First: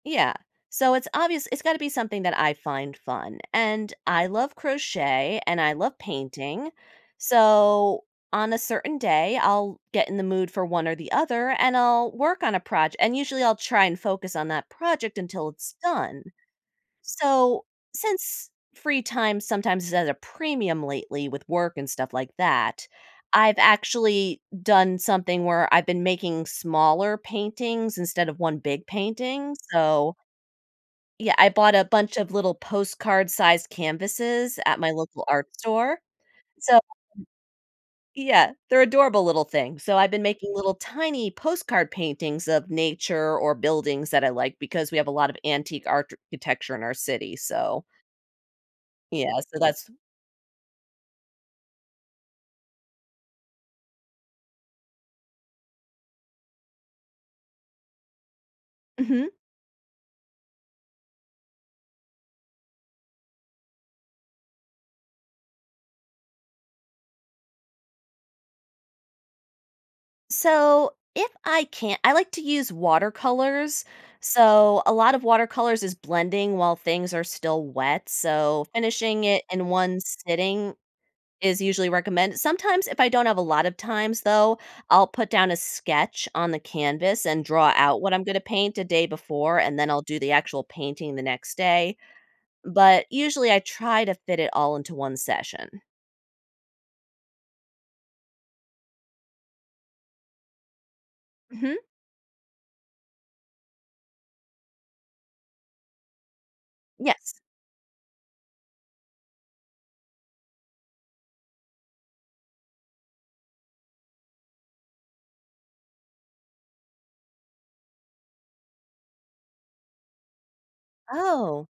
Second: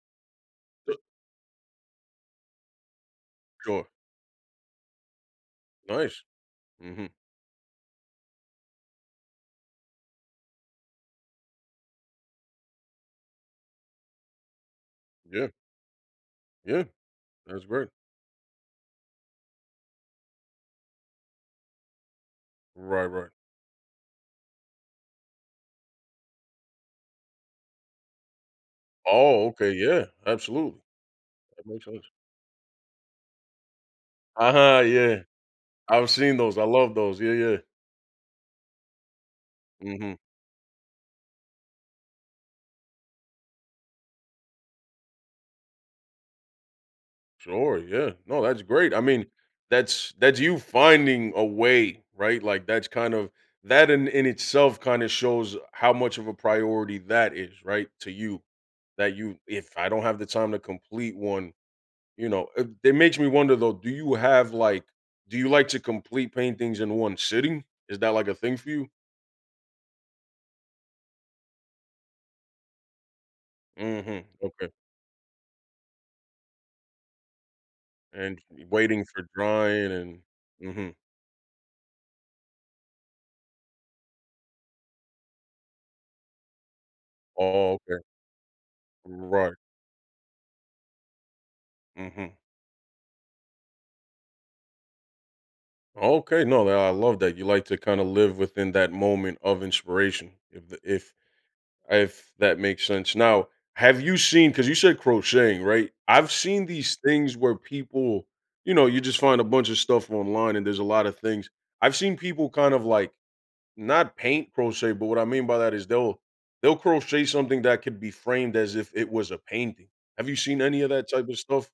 Yeah, so it's obvious it's gotta be something that I find fun, Sure. and I love crochet, and I love Nice, painting, mhm. so, on a certain day, I'll get in the mood for one or the other, and I'll work on a proj and usually, I'll try and focus on that project Yeah. until it's done. Yeah, that's So, great. since free time sometimes is at a premium lately with work and stuff like that, Right, right. I've actually done something where I've been making smaller paintings instead of 1 big Oh, painting, okay yeah, so absolutely, Yeah, I that bought makes a sense. bunch of little postcard sized canvases at Uh-huh, my yeah, local art store, I've seen those, I so [unintelligible] love those yeah, yeah. yeah, they're adorable little things, so, I've Mhm. been making little tiny postcard paintings of nature or buildings that I like because we have a lot of antique architecture in our city, Sure, so yeah, no, that's great, I mean, Yeah, so, that's that's that's you finding a way, right, like, that's kind of that in in itself kind of shows how much of a priority that is, right, to you, that Mhm. you "If I don't have the time to complete one," you know, it it makes me wonder though, do you have, like, do you like to complete paintings in one sitting? Is that, like, a thing for you? So, if I can't I like to use watercolors, Mhm, okay. so, a lot of watercolors is blending while things are still wet, And so, waiting for finishing it in drying 1 and sitting mhm. is usually recommend sometimes if I don't have a lot of times, though, I'll put down a sketch on the canvas Oh and oh, draw okay. out what I'm gonna paint a day Right. before, and then I'll do the actual painting the next day. Mhm. But usually, I try to fit it all into 1 session. Okay, no, that I love that, you like to kinda live within that moment of inspiration, if th if Mhm. if that makes sense. Now, have you seen 'cause you said crocheting, right? I've seen these things Yes. where people you know, you just find a bunch of stuff online and there's a lotta things I've seen people kind of, like not paint crochet, but what I mean by that is they'll they'll crochet something that could be framed as if it was a painting. Have you seen any of that type of stuff? Oh.